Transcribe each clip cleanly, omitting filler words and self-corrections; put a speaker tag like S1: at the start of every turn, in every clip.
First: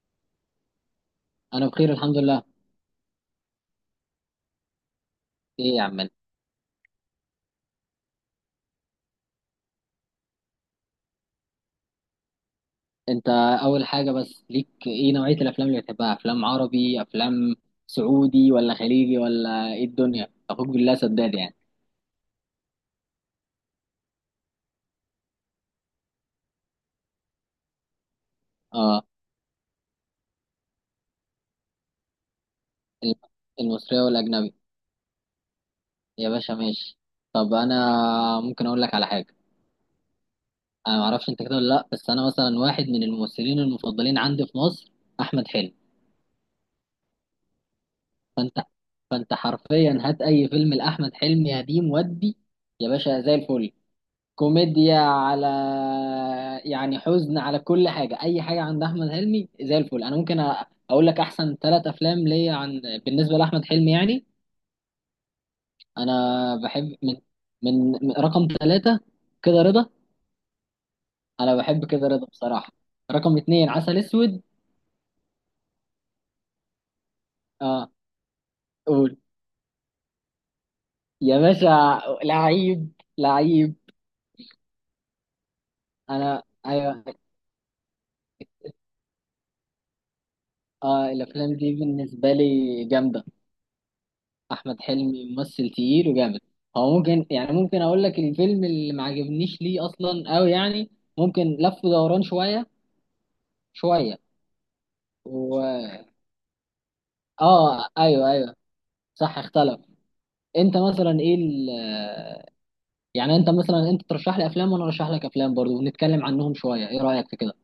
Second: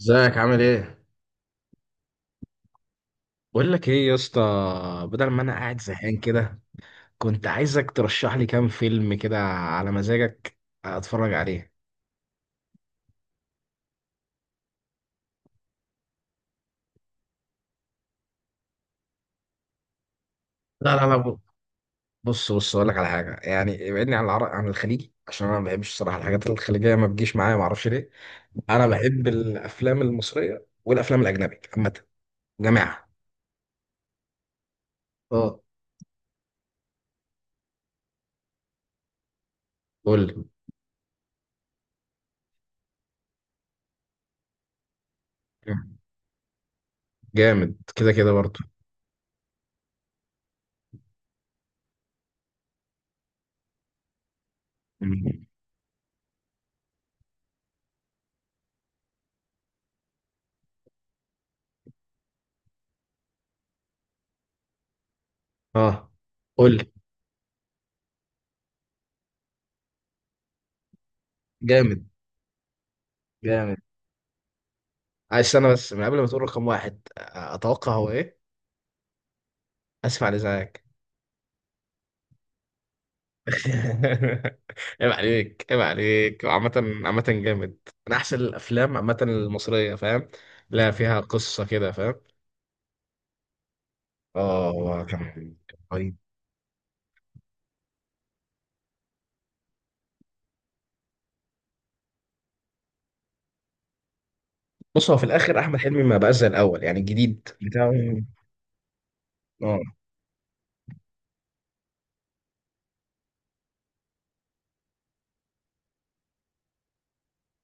S1: ازيك؟ عامل ايه؟
S2: انا بخير الحمد لله.
S1: بقول لك ايه يا اسطى، بدل ما انا
S2: ايه
S1: قاعد
S2: يا عم؟
S1: زهقان كده، كنت عايزك ترشح لي كام فيلم كده على مزاجك، اتفرج عليه.
S2: انت اول حاجه بس، ليك ايه؟ نوعيه الافلام اللي بتحبها افلام عربي، افلام سعودي، ولا خليجي، ولا ايه الدنيا؟ اخوك بالله
S1: لا لا
S2: سداد
S1: لا،
S2: يعني.
S1: بص بص، اقول لك على حاجه، يعني ابعدني عن العرق، عن الخليجي، عشان انا ما بحبش الصراحه الحاجات الخليجيه ما بتجيش معايا، ما اعرفش ليه. انا
S2: اه،
S1: بحب الافلام المصريه والافلام الاجنبي عامه جماعه.
S2: الم- المصريه والاجنبي.
S1: اه،
S2: يا باشا ماشي. طب انا ممكن اقول لك على حاجه؟
S1: قول لي.
S2: انا ما اعرفش انت كده ولا لا، بس انا مثلا واحد من الممثلين المفضلين عندي في مصر احمد حلمي.
S1: جامد كده كده
S2: فانت،
S1: برضه.
S2: فانت حرفيا هات اي فيلم لاحمد حلمي قديم ودي يا باشا زي الفل. كوميديا،
S1: مم.
S2: على يعني حزن، على كل حاجة، أي حاجة عند أحمد حلمي زي الفل. أنا ممكن أقول لك أحسن ثلاث أفلام ليا عن، بالنسبة لأحمد حلمي يعني.
S1: اه،
S2: أنا
S1: قول لي.
S2: بحب رقم ثلاثة كده رضا. أنا بحب
S1: جامد.
S2: كده رضا بصراحة. رقم اتنين
S1: جامد.
S2: عسل أسود.
S1: عايز استنى بس من قبل ما تقول رقم واحد،
S2: أه،
S1: اتوقع هو ايه.
S2: قول
S1: اسف على ازعاجك.
S2: يا باشا لعيب، لعيب.
S1: عيب عليك، عيب
S2: أنا
S1: عليك عامة.
S2: أيوه.
S1: عامة جامد، من احسن الافلام عامة المصرية، فاهم؟ لا،
S2: أه،
S1: فيها
S2: الأفلام
S1: قصة
S2: دي
S1: كده، فاهم.
S2: بالنسبة لي جامدة.
S1: اه
S2: احمد
S1: هو
S2: حلمي
S1: كان، كان
S2: ممثل تقيل
S1: رهيب.
S2: وجامد. هو ممكن، يعني ممكن اقول لك الفيلم اللي ما عجبنيش ليه اصلا؟ قوي يعني، ممكن لف ودوران شويه شويه.
S1: بص، هو في الاخر
S2: و،
S1: احمد حلمي ما بقاش زي الاول، يعني الجديد
S2: اه
S1: بتاعه.
S2: ايوه ايوه، صح
S1: اه،
S2: اختلف. انت مثلا ايه ال... آه، يعني انت مثلا انت ترشح لي افلام وانا ارشح لك افلام برضو ونتكلم عنهم شويه، ايه رايك في كده؟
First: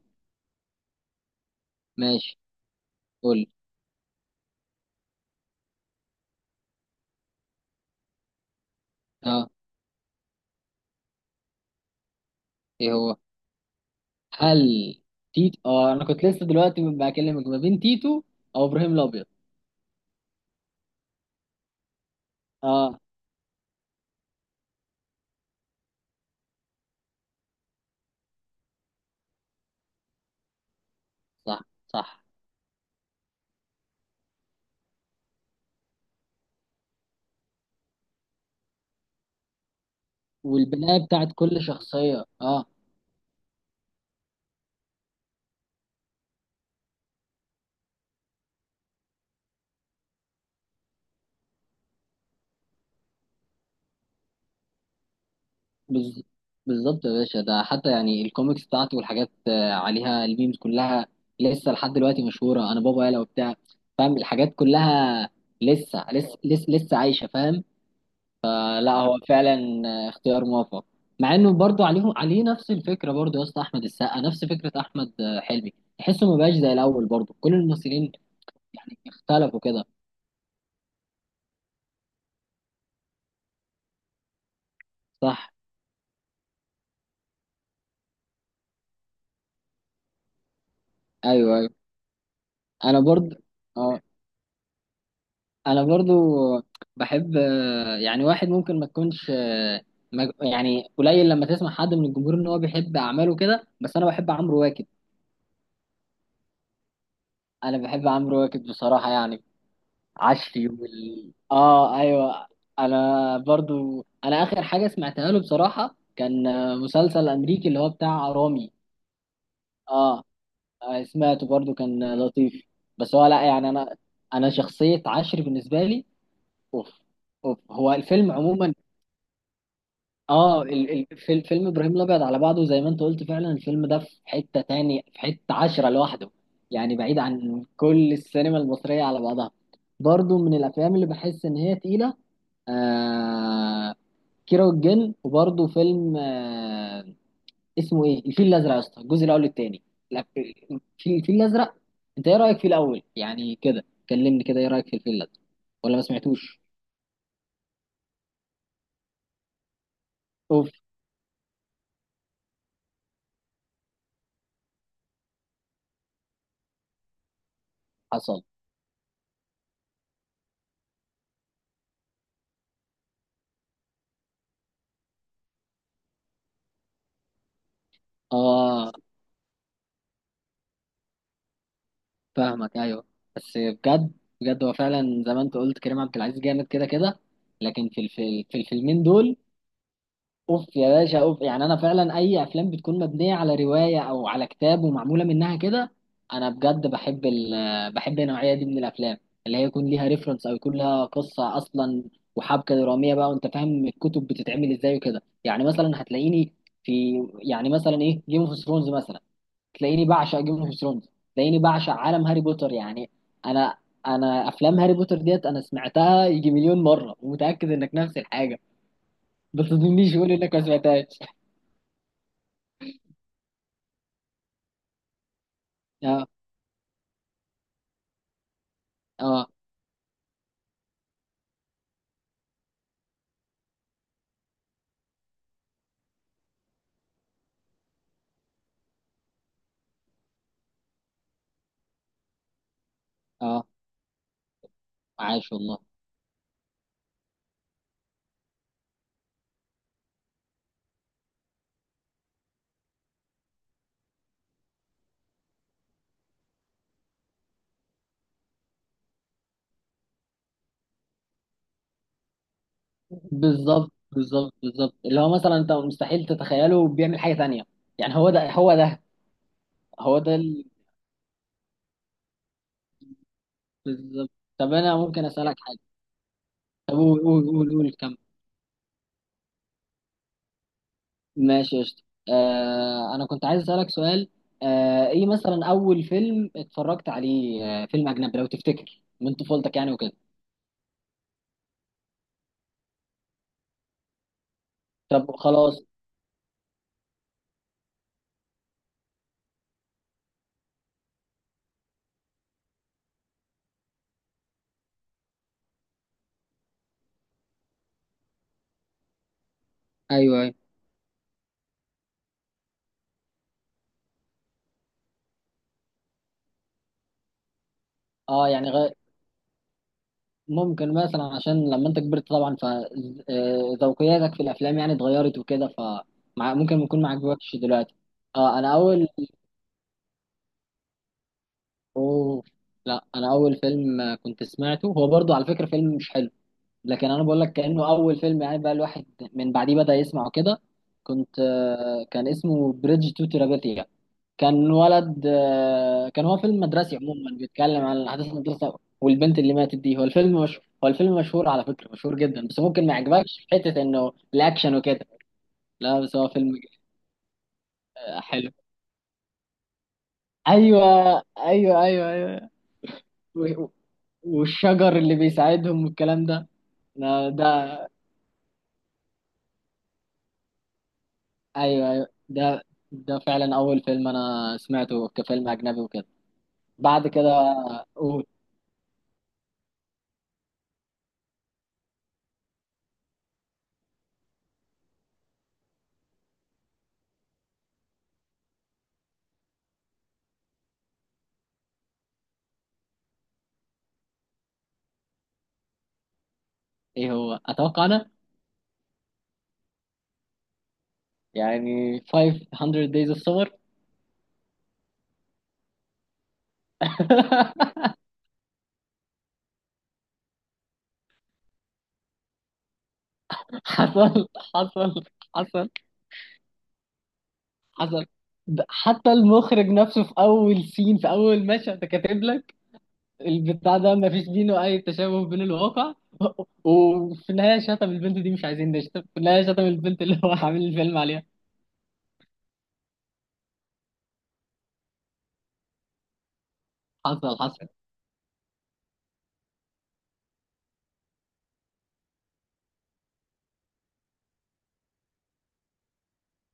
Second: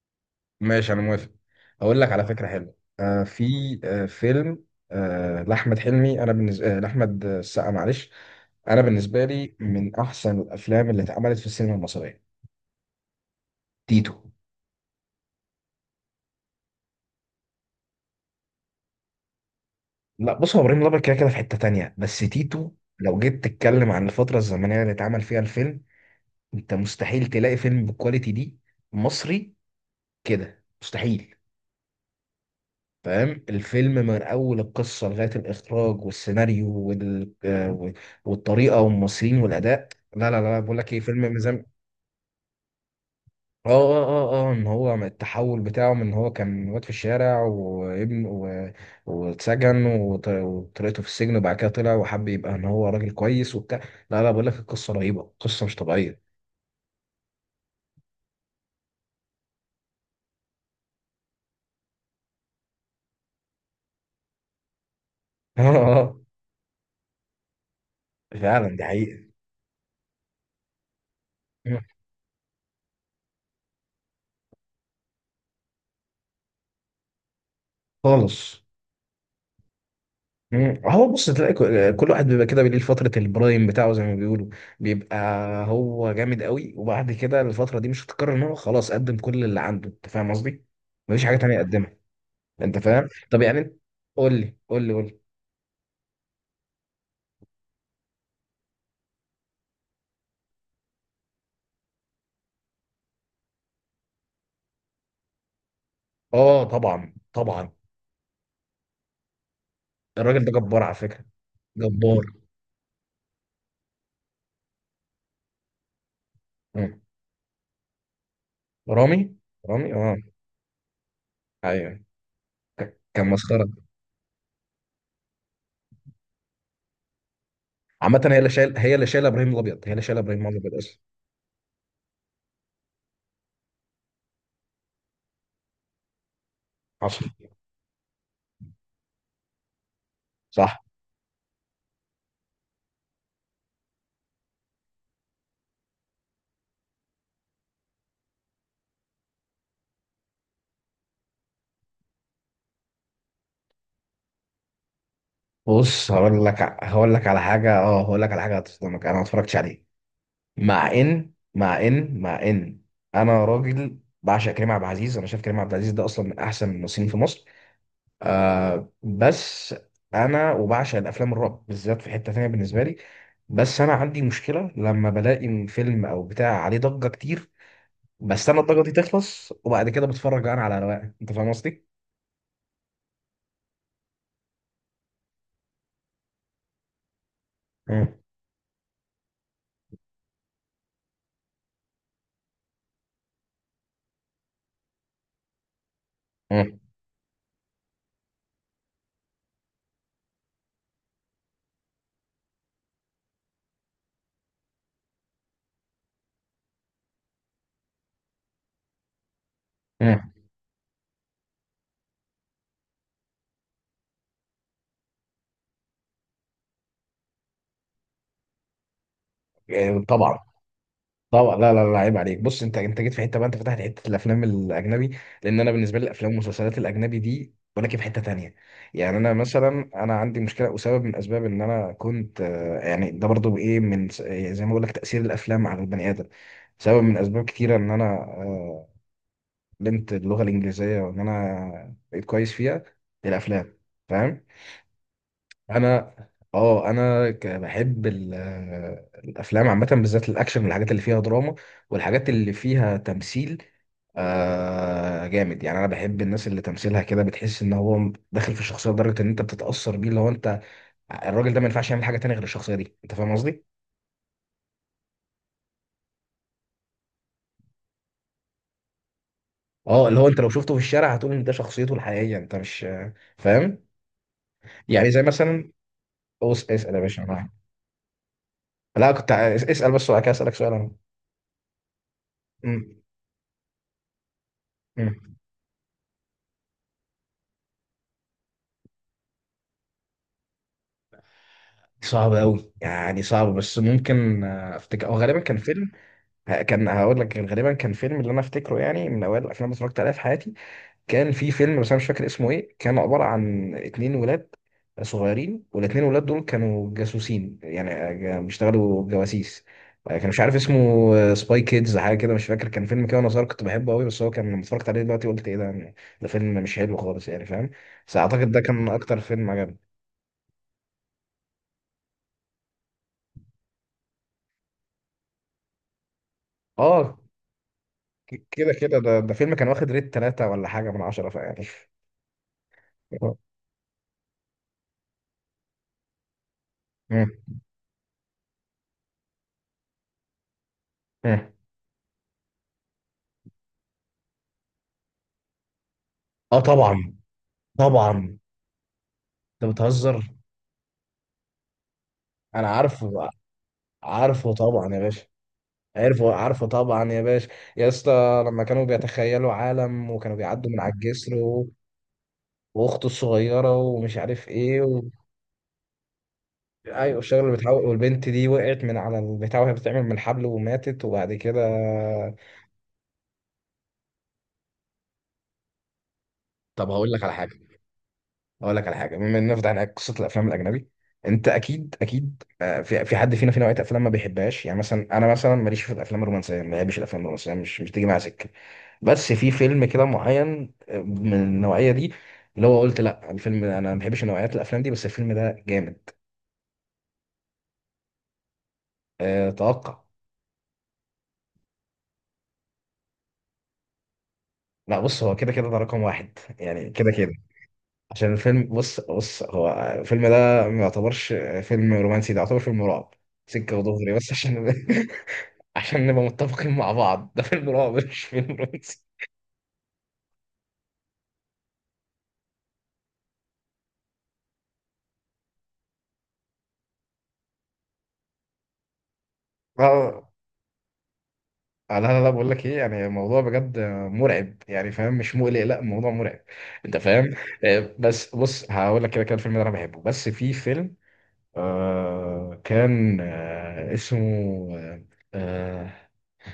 S1: ماشي انا موافق. اقول لك على
S2: ماشي،
S1: فكره حلوه،
S2: قول
S1: في
S2: لي.
S1: فيلم، لاحمد حلمي، انا بالنسبه لاحمد السقا، معلش، انا بالنسبه
S2: اه،
S1: لي من احسن الافلام اللي اتعملت في السينما المصريه.
S2: ايه هو؟
S1: تيتو.
S2: هل تيتو؟ اه انا كنت لسه دلوقتي بكلمك ما بين تيتو او ابراهيم الابيض.
S1: لا بص، هو ابراهيم الابيض كده كده في حته تانية، بس تيتو،
S2: اه،
S1: لو جيت تتكلم عن الفتره الزمنيه اللي اتعمل فيها الفيلم، انت مستحيل تلاقي فيلم بالكواليتي دي مصري، كده مستحيل.
S2: صح صح.
S1: فاهم الفيلم من اول القصه لغايه الاخراج والسيناريو والطريقه والممثلين والاداء. لا لا لا، بقول لك ايه،
S2: والبناء بتاعت
S1: فيلم
S2: كل
S1: مزام.
S2: شخصية، اه.
S1: اه اه اه اه، ان هو من التحول بتاعه، من ان هو كان واد في الشارع وابن واتسجن وطريقته في السجن، وبعد كده طلع وحب يبقى ان هو راجل كويس وبتاع. لا لا، بقول لك، القصه رهيبه، قصه مش
S2: بز...
S1: طبيعيه.
S2: بالظبط يا باشا، ده حتى يعني الكوميكس بتاعته والحاجات عليها، الميمز كلها لسه لحد دلوقتي مشهورة. انا بابا يالا وبتاع، فاهم الحاجات كلها.
S1: اه
S2: لسه
S1: اه.
S2: لسه لسه, لسه عايشة فاهم.
S1: فعلا
S2: آه،
S1: دي
S2: لا هو
S1: حقيقه.
S2: فعلا. اختيار موفق. مع انه برضه عليه نفس الفكرة برضه يا اسطى. احمد السقا نفس فكرة احمد حلمي. تحسه ما بقاش زي الاول برضه كل الممثلين
S1: خالص.
S2: يعني اختلفوا كده.
S1: مم. هو بص، تلاقي كل واحد بيبقى كده بيليه فترة البرايم بتاعه زي ما بيقولوا، بيبقى
S2: صح.
S1: هو جامد قوي، وبعد كده الفترة دي مش هتتكرر، ان هو خلاص قدم كل اللي عنده، انت فاهم قصدي؟ مفيش حاجة تانية
S2: ايوه ايوه،
S1: يقدمها، انت
S2: انا
S1: فاهم؟
S2: برضه.
S1: طب يعني انت،
S2: اه،
S1: قول لي قول لي قول لي.
S2: انا برضو بحب، يعني واحد ممكن ما تكونش، يعني قليل لما تسمع حد من الجمهور ان هو بيحب اعماله كده، بس انا بحب عمرو واكد.
S1: اه طبعا طبعا،
S2: انا بحب عمرو واكد بصراحة، يعني
S1: الراجل ده
S2: عشري
S1: جبار على فكرة،
S2: وال، اه
S1: جبار.
S2: ايوه. انا برضو، انا اخر حاجة سمعتها له بصراحة كان
S1: مم.
S2: مسلسل امريكي اللي هو بتاع رامي.
S1: رامي. رامي اه.
S2: اه، سمعته برضو
S1: ايوه،
S2: كان لطيف. بس هو
S1: كان
S2: لا،
S1: مسخرة.
S2: يعني انا، انا شخصية عشري بالنسبة لي اوف، اوف. هو
S1: عامة
S2: الفيلم عموما،
S1: هي اللي شايلة ابراهيم الابيض، هي اللي شايلة ابراهيم
S2: اه
S1: الابيض اصلا.
S2: في فيلم ابراهيم الابيض على بعضه زي ما انت قلت فعلا، الفيلم ده في حته تاني، في حته عشره لوحده يعني بعيد
S1: حصل.
S2: عن كل السينما المصريه على بعضها. برضو من
S1: صح.
S2: الافلام اللي بحس ان هي تقيله. آه، كيرة والجن. وبرضو فيلم اسمه ايه؟ الفيل الازرق يا اسطى الجزء الاول، التاني. لا الفيل الازرق. انت ايه رايك في الاول؟ يعني كده كلمني كده، ايه رايك في الفيل الازرق؟ ولا ما
S1: بص،
S2: سمعتوش.
S1: هقول لك على حاجه، اه هقول لك على حاجه هتصدمك، انا ما اتفرجتش عليه.
S2: اوف.
S1: مع ان انا راجل بعشق كريم عبد العزيز، انا شايف كريم عبد العزيز ده اصلا من احسن الممثلين في مصر،
S2: حصل.
S1: بس انا وبعشق الافلام الرعب بالذات في حته تانيه بالنسبه لي. بس انا عندي مشكله، لما بلاقي فيلم او بتاع عليه ضجه كتير، بستنى الضجه
S2: اه،
S1: دي تخلص، وبعد كده بتفرج انا على رواقه، انت فاهم قصدي؟
S2: فاهمك ايوه. بس بجد، بجد هو فعلا زي ما انت قلت، كريم عبد العزيز جامد كده كده. لكن في
S1: مم.
S2: الفيل، في الفيلمين دول اوف يا باشا اوف. يعني انا فعلا اي افلام بتكون مبنيه على روايه او على كتاب ومعموله منها كده، انا
S1: مم.
S2: بجد بحب ال، بحب النوعيه دي من الافلام، اللي هي يكون ليها ريفرنس او يكون لها قصه اصلا وحبكه دراميه بقى، وانت فاهم الكتب بتتعمل ازاي وكده. يعني مثلا هتلاقيني في، يعني مثلا ايه، جيم اوف ثرونز مثلا، تلاقيني
S1: مم.
S2: بعشق جيم اوف ثرونز. تلاقيني بعشق عالم هاري بوتر يعني. انا، انا افلام هاري بوتر ديت انا سمعتها يجي مليون مره، ومتاكد انك نفس الحاجه، ما تظنيش قول
S1: طبعا.
S2: انك ما سمعتهاش.
S1: طبعا لا لا لا، عيب عليك. بص، انت جيت في حته بقى، انت فتحت حته الافلام الاجنبي، لان انا بالنسبه لي
S2: اه
S1: الافلام والمسلسلات الاجنبي دي، ولكن في حته تانية. يعني انا
S2: اه
S1: مثلا، انا عندي مشكله وسبب من اسباب ان انا كنت يعني ده برضو ايه يعني زي ما بقول لك، تاثير الافلام على البني ادم، سبب من اسباب كتيره ان انا علمت اللغه الانجليزيه، وان انا بقيت كويس فيها.
S2: اه،
S1: الافلام، فاهم.
S2: عاش والله.
S1: انا، اه انا الافلام عامه، بالذات الاكشن والحاجات اللي فيها دراما، والحاجات اللي فيها تمثيل جامد. يعني انا بحب الناس اللي تمثيلها كده بتحس ان هو داخل في الشخصيه لدرجه ان انت بتتاثر بيه، لو انت الراجل ده ما ينفعش يعمل حاجه تانية غير الشخصيه دي، انت فاهم قصدي.
S2: بالظبط بالظبط بالظبط، اللي هو مثلا انت مستحيل تتخيله بيعمل حاجه تانية. يعني هو ده، هو ده،
S1: اه
S2: هو
S1: اللي هو
S2: ده
S1: انت لو شفته في الشارع هتقول ان ده شخصيته الحقيقيه، انت مش فاهم؟
S2: بالظبط. طب انا
S1: يعني زي
S2: ممكن اسالك
S1: مثلا،
S2: حاجه؟ طب
S1: اسال يا
S2: قول
S1: باشا،
S2: قول قول قول، كمل.
S1: لا كنت اسال بس، وبعد كده اسالك سؤال. انا
S2: ماشي يا شط.
S1: م-
S2: آه انا كنت عايز اسالك سؤال. آه،
S1: م.
S2: ايه مثلا اول فيلم اتفرجت عليه، آه فيلم اجنبي لو تفتكر من طفولتك يعني وكده؟
S1: صعبة أوي، يعني صعبة، بس ممكن أفتكر، أو
S2: طب
S1: غالبا كان
S2: خلاص.
S1: فيلم، كان هقول لك غالبا كان فيلم، اللي أنا أفتكره يعني من أوائل الأفلام اللي اتفرجت عليها في حياتي، كان في فيلم، بس أنا مش فاكر اسمه إيه، كان عبارة عن اتنين ولاد صغيرين، والاتنين ولاد دول كانوا جاسوسين يعني، بيشتغلوا جواسيس، كان مش
S2: ايوه ايوه.
S1: عارف اسمه، سباي كيدز حاجة كده مش فاكر، كان فيلم كده وأنا صغير كنت بحبه أوي، بس هو كان لما اتفرجت عليه دلوقتي قلت إيه ده يعني، ده فيلم مش حلو خالص، يعني فاهم، بس
S2: اه
S1: أعتقد ده
S2: يعني
S1: كان
S2: غ...
S1: أكتر فيلم عجبني.
S2: ممكن مثلا، عشان لما انت كبرت طبعا فذوقياتك في الافلام يعني اتغيرت وكده، ممكن يكون ما
S1: اه
S2: عجبكش دلوقتي. اه،
S1: كده
S2: انا
S1: كده،
S2: اول،
S1: ده فيلم كان واخد ريت 3 ولا حاجة من 10، فيعني.
S2: اوه لا، انا اول فيلم كنت سمعته هو برضو على فكره فيلم مش حلو، لكن انا
S1: مم.
S2: بقول لك كانه اول فيلم يعني، بقى الواحد من بعديه بدا يسمعه كده. كنت
S1: مم.
S2: كان اسمه بريدج تو تيرابيثيا. كان ولد كان هو فيلم
S1: اه
S2: مدرسي
S1: طبعا
S2: عموما بيتكلم عن احداث
S1: طبعا.
S2: المدرسه والبنت اللي
S1: انت
S2: ماتت دي. هو
S1: بتهزر،
S2: الفيلم مش، هو الفيلم مشهور على فكره، مشهور جدا، بس
S1: انا
S2: ممكن ما
S1: عارفه،
S2: يعجبكش في حته انه
S1: عارفه
S2: الاكشن
S1: طبعا يا
S2: وكده.
S1: باشا.
S2: لا بس هو
S1: عارفه
S2: فيلم
S1: عارفه طبعا يا باشا. يا اسطى
S2: حلو.
S1: لما كانوا بيتخيلوا عالم، وكانوا بيعدوا من
S2: ايوه
S1: على الجسر
S2: ايوه ايوه ايوه.
S1: واخته
S2: و- و-
S1: الصغيرة، ومش عارف ايه
S2: والشجر اللي بيساعدهم والكلام ده.
S1: ايوه
S2: ده
S1: الشغل اللي
S2: ده
S1: بتحاول، والبنت دي وقعت من على البتاع وهي بتعمل من الحبل وماتت، وبعد كده،
S2: ايوه ايوه، ده ده فعلا اول فيلم انا سمعته كفيلم اجنبي وكده.
S1: طب
S2: بعد
S1: هقول لك
S2: كده
S1: على حاجة.
S2: قول.
S1: اقول لك على حاجه، بما اننا فتحنا قصه الافلام الاجنبي، انت اكيد اكيد في حد فينا في نوعيه افلام ما بيحبهاش، يعني مثلا انا، مثلا ماليش في الافلام الرومانسيه، ما بحبش الافلام الرومانسيه، مش بتيجي معايا سكه، بس في فيلم كده معين من النوعيه دي، اللي هو قلت لا، الفيلم ده انا ما بحبش نوعيات الافلام دي، بس الفيلم ده جامد.
S2: ايه هو؟ اتوقع انا
S1: أه توقع.
S2: يعني 500 days of summer.
S1: لا بص، هو كده كده ده رقم واحد، يعني كده كده عشان الفيلم، بص بص، هو الفيلم ده ما يعتبرش فيلم رومانسي، ده يعتبر فيلم رعب، سكه ودغري،
S2: حصل
S1: بس عشان
S2: حصل حصل
S1: عشان نبقى متفقين مع بعض، ده فيلم رعب
S2: حصل.
S1: مش فيلم
S2: ده
S1: رومانسي.
S2: حتى المخرج نفسه في اول سين في اول مشهد كاتب لك البتاع ده، ما فيش بينه اي تشابه بين الواقع. وفي النهايه شتم البنت دي. مش عايزين نشتم. في النهايه شتم البنت اللي
S1: اه
S2: هو عامل الفيلم عليها.
S1: لا لا لا، بقول لك ايه، يعني الموضوع بجد مرعب، يعني فاهم، مش مقلق، لا الموضوع مرعب، انت فاهم.
S2: حصل حصل.
S1: بس بص، هقول لك، كده كده الفيلم ده انا بحبه، بس في فيلم كان اسمه، آه، آه،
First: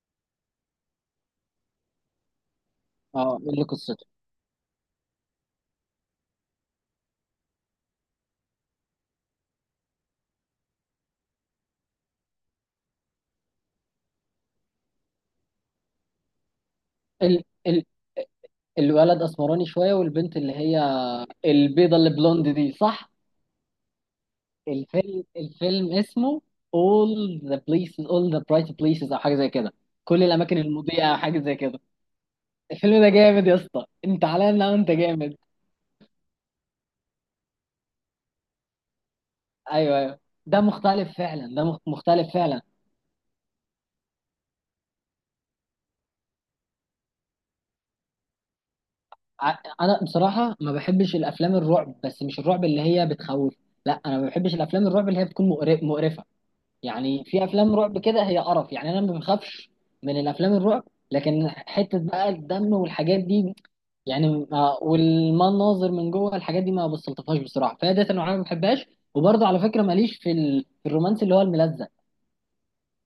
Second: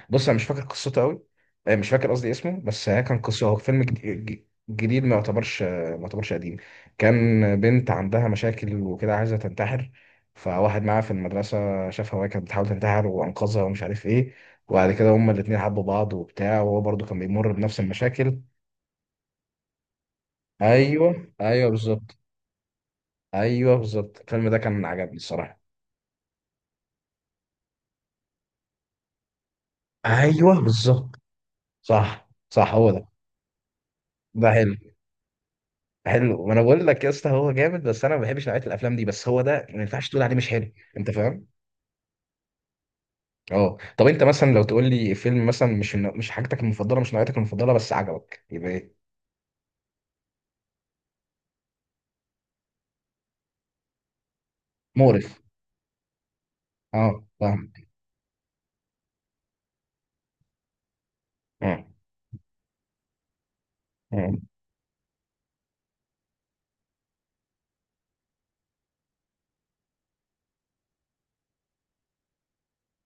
S1: بص انا مش فاكر قصته قوي، مش فاكر قصدي اسمه، بس هي كان
S2: اه،
S1: قصه، هو
S2: اللي
S1: فيلم
S2: قصته
S1: جديد، ما يعتبرش ما يعتبرش قديم، كان بنت عندها مشاكل وكده عايزه تنتحر، فواحد معاها في المدرسه شافها وهي كانت بتحاول تنتحر، وانقذها ومش عارف ايه، وبعد كده هما الاتنين حبوا بعض وبتاع، وهو برضو كان
S2: ال-
S1: بيمر بنفس
S2: ال-
S1: المشاكل.
S2: الولد اسمراني شويه والبنت اللي هي
S1: ايوه ايوه
S2: البيضه اللي
S1: بالظبط.
S2: بلوند دي، صح؟
S1: ايوه بالظبط، الفيلم ده كان عجبني
S2: الفيلم،
S1: الصراحه.
S2: الفيلم اسمه All the places, All the bright places او حاجه زي كده. كل الاماكن
S1: ايوه
S2: المضيئه او
S1: بالظبط،
S2: حاجه زي كده.
S1: صح صح هو
S2: الفيلم
S1: ده.
S2: ده جامد يا اسطى، انت
S1: ده
S2: علينا
S1: حلو.
S2: وانت جامد.
S1: حلو، ما انا بقول لك يا اسطى هو جامد، بس انا ما بحبش نوعيه الافلام دي، بس هو ده ما
S2: ايوه
S1: ينفعش
S2: ايوه،
S1: تقول عليه مش
S2: ده
S1: حلو، انت
S2: مختلف
S1: فاهم.
S2: فعلا، ده مختلف فعلا.
S1: اه طب انت مثلا، لو تقول لي فيلم مثلا مش مش حاجتك المفضله، مش نوعيتك المفضله، بس عجبك، يبقى ايه؟
S2: ع- انا بصراحه ما بحبش الافلام الرعب، بس مش الرعب اللي هي بتخوف. لا، انا ما بحبش الافلام الرعب اللي هي
S1: مقرف.
S2: بتكون مقرفه. يعني
S1: اه
S2: في
S1: فاهم.
S2: افلام رعب كده هي قرف. يعني انا ما بخافش من الافلام الرعب، لكن
S1: مم.
S2: حته بقى الدم والحاجات دي،
S1: مم.
S2: يعني والمناظر من جوه الحاجات دي ما بستلطفهاش بصراحه، فهي ديت انا ما بحبهاش. وبرضه على فكره ماليش في ال، في الرومانس اللي هو الملزق.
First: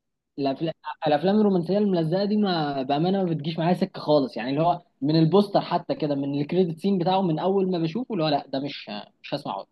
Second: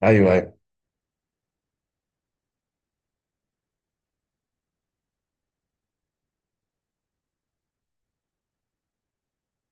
S1: ايوه ايوه.
S2: الأفلا- الافلام الرومانسيه الملزقه دي ما بامانه ما بتجيش معايا سكه خالص، يعني اللي هو من البوستر حتى كده، من الكريدت سين بتاعه، من اول ما بشوفه اللي هو لا ده مش، مش هسمعه،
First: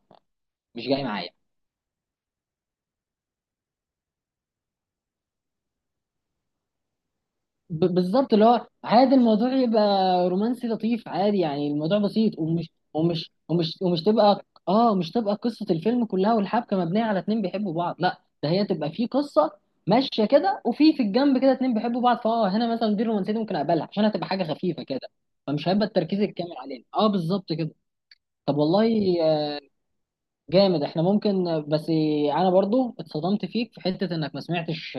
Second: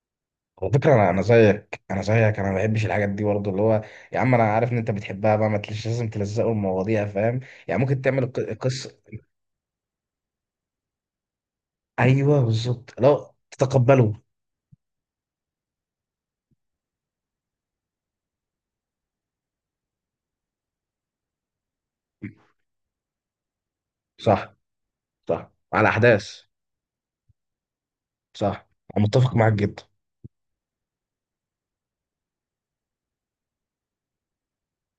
S1: على
S2: مش
S1: فكره
S2: جاي
S1: انا،
S2: معايا.
S1: زيك، انا زيك، انا ما بحبش الحاجات دي برضه اللي هو، يا عم انا عارف ان انت بتحبها، بقى ما تلش لازم تلزقوا المواضيع، فاهم، يعني ممكن تعمل
S2: بالظبط، اللي هو
S1: القصه.
S2: عادي، الموضوع يبقى رومانسي لطيف عادي، يعني الموضوع بسيط،
S1: ايوه
S2: ومش
S1: بالظبط،
S2: ومش
S1: لا
S2: ومش ومش
S1: تتقبله.
S2: تبقى، اه مش تبقى قصة الفيلم كلها والحبكة مبنية على اتنين بيحبوا بعض. لا، ده هي تبقى في قصة ماشية كده، وفي في الجنب كده اتنين بيحبوا بعض. فاه، هنا مثلا دي الرومانسية دي ممكن اقبلها، عشان هتبقى حاجة
S1: صح
S2: خفيفة كده،
S1: صح
S2: فمش هيبقى
S1: على
S2: التركيز
S1: احداث.
S2: الكامل علينا. اه بالظبط كده. طب
S1: صح. انا
S2: والله،
S1: متفق معاك جدا.
S2: جامد. احنا ممكن، بس انا برضو اتصدمت فيك في حتة انك ما سمعتش،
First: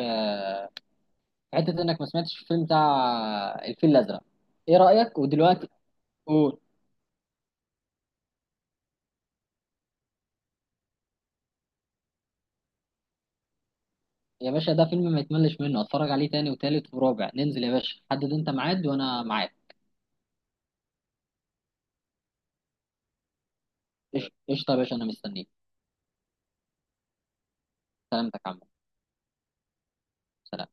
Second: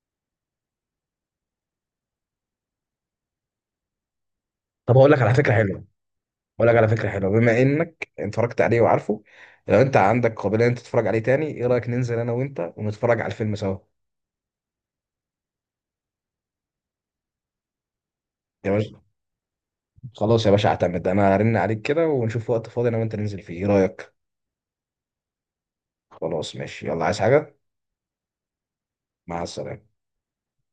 S2: حته انك ما سمعتش الفيلم بتاع الفيل الازرق. ايه
S1: طب هقول
S2: رايك
S1: لك على فكره
S2: ودلوقتي؟
S1: حلوه.
S2: قول.
S1: هقول لك على فكره حلوه، بما انك اتفرجت عليه وعارفه، لو انت عندك قابليه انت تتفرج عليه تاني، ايه رايك ننزل انا وانت ونتفرج على الفيلم سوا؟
S2: يا باشا ده فيلم ما يتملش منه، اتفرج عليه تاني وتالت ورابع. ننزل يا باشا، حدد انت
S1: يا
S2: ميعاد
S1: باشا،
S2: وانا معاك.
S1: خلاص يا باشا اعتمد، انا هرن عليك كده ونشوف وقت فاضي انا وانت ننزل فيه، ايه رايك؟
S2: قشطه قشطة يا باشا، انا مستنيك.
S1: خلاص ماشي، يلا، عايز حاجه؟
S2: سلامتك يا عم.
S1: مع السلامه.
S2: سلام.